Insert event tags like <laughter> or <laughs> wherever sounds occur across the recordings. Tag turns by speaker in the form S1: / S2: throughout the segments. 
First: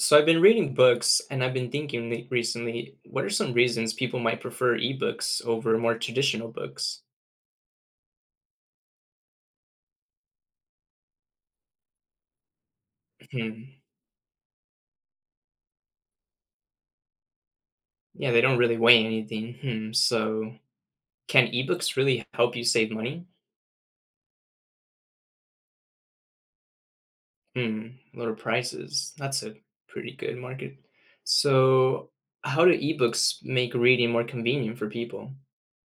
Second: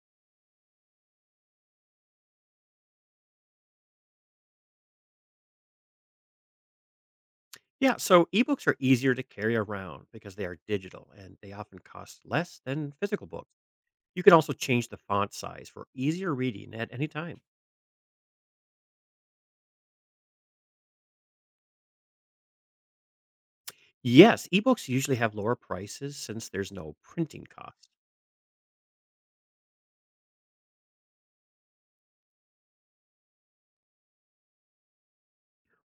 S1: So I've been reading books and I've been thinking recently, what are some reasons people might prefer ebooks over more traditional books?
S2: Yeah, so ebooks are easier to carry around because they are digital and they often cost less than physical books.
S1: Hmm.
S2: You can also change the font size for easier reading at any time.
S1: Yeah, they don't really weigh anything. Hmm. So can ebooks really help you save money?
S2: Yes, ebooks usually have lower prices since there's no printing cost.
S1: Hmm. Lower prices. That's a pretty good market. So how do ebooks make reading more convenient for people?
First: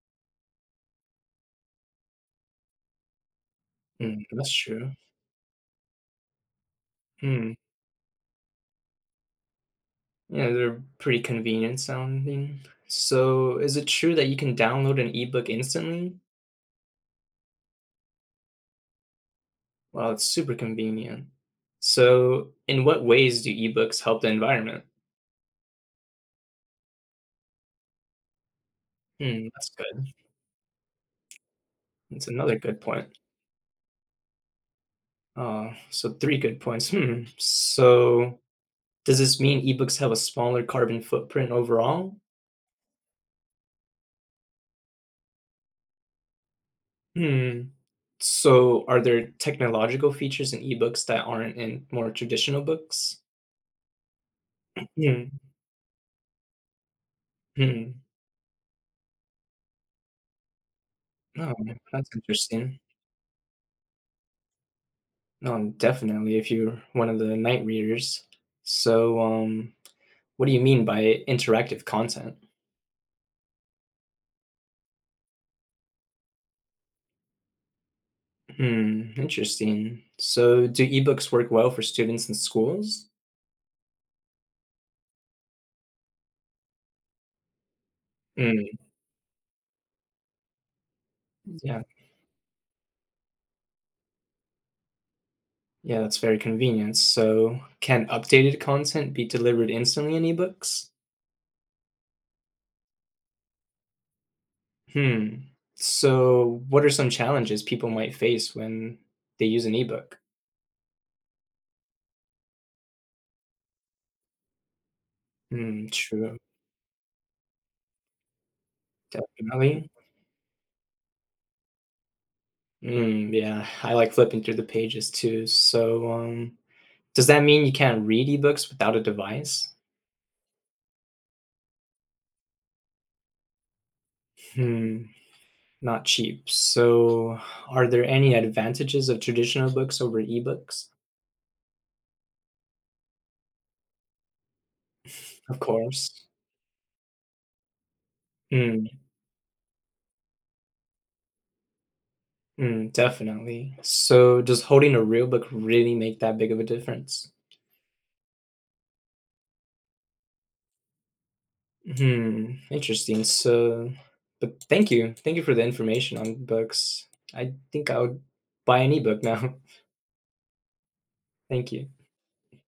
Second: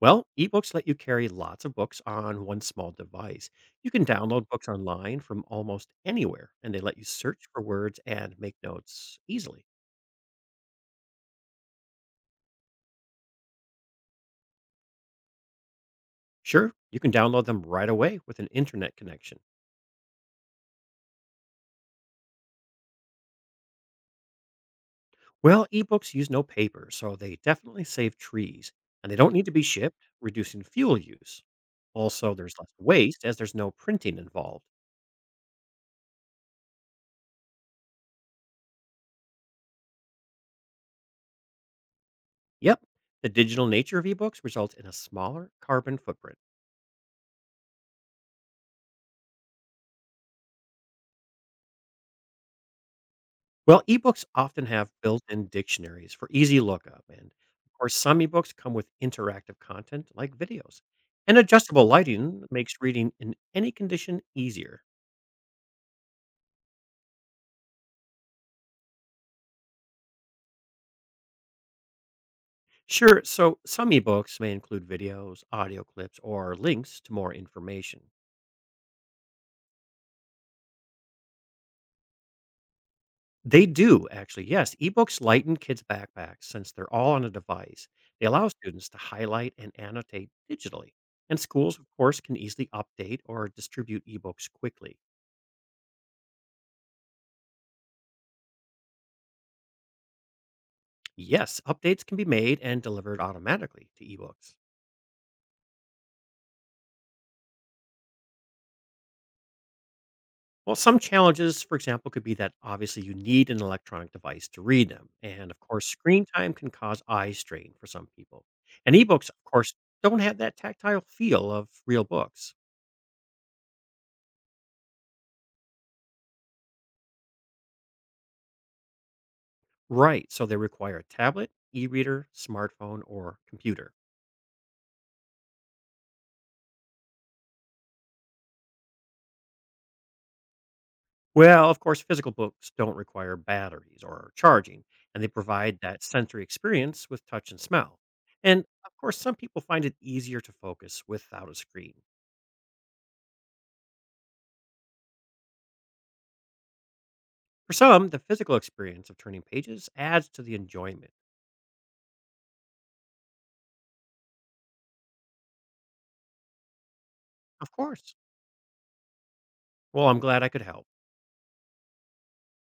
S2: Well, ebooks let you carry lots of books on one small device. You can
S1: Hmm.
S2: download
S1: That's
S2: books
S1: true.
S2: online from almost anywhere, and they let you search
S1: Hmm.
S2: for words and make notes easily.
S1: Yeah, they're pretty convenient sounding. So is it true that you can download an ebook instantly?
S2: Sure, you can download them right away with an internet connection.
S1: Wow, it's super convenient. So, in what ways do ebooks help the environment?
S2: Well, ebooks use no paper, so they definitely save trees, and they don't need
S1: Hmm,
S2: to be
S1: that's
S2: shipped,
S1: good.
S2: reducing fuel use.
S1: That's
S2: Also, there's
S1: another
S2: less
S1: good point.
S2: waste as there's no printing involved.
S1: So three good points. Hmm. So, does this mean ebooks have a smaller carbon footprint overall?
S2: Yep, the digital nature of ebooks results in a smaller carbon footprint.
S1: Hmm. So, are there technological features in ebooks that aren't in more traditional books?
S2: Well, ebooks often have built
S1: Hmm.
S2: in dictionaries for easy lookup, and of
S1: Hmm.
S2: course, some ebooks come with interactive content like videos. And
S1: Oh,
S2: adjustable
S1: that's
S2: lighting makes
S1: interesting.
S2: reading in any condition easier.
S1: Definitely, if you're one of the night readers. So, what do you mean by interactive content?
S2: Sure. So some ebooks may include videos, audio clips, or links to more information.
S1: Hmm, interesting. So do ebooks work well for students in schools?
S2: They do actually. Yes, ebooks lighten kids' backpacks since they're all on a device. They allow
S1: Mm,
S2: students to highlight and annotate digitally. And schools,
S1: yeah.
S2: of course, can easily update or distribute ebooks quickly.
S1: Yeah, that's very convenient. So can updated content be delivered instantly in ebooks?
S2: Yes, updates can be made and delivered automatically to ebooks.
S1: Hmm. So what are some challenges people might face when they use an ebook?
S2: Well, some challenges, for example, could be that obviously you need an electronic device to read them. And of course,
S1: Hmm,
S2: screen
S1: true.
S2: time can cause eye strain for some people. And ebooks, of course,
S1: Definitely.
S2: don't have that tactile feel of real books.
S1: Mm, yeah, I like flipping through the pages too. So, does that mean you can't read ebooks without a device?
S2: Right. So they require a tablet, e reader, smartphone, or computer.
S1: Hmm. Not cheap. So, are there any advantages of traditional books over ebooks?
S2: Well, of course, physical books don't require batteries or charging, and they
S1: Of
S2: provide that
S1: course.
S2: sensory experience with touch and smell. And
S1: Mm,
S2: of course, some people find it easier to focus without a screen.
S1: mm, definitely. So, does holding a real book really make that big of a difference?
S2: For some, the physical experience of turning pages adds to the enjoyment.
S1: Hmm, interesting. So, but thank you. Thank you for the information on books. I
S2: Of
S1: think I
S2: course.
S1: would buy an ebook now.
S2: Well, I'm glad I could help.
S1: <laughs> Thank you.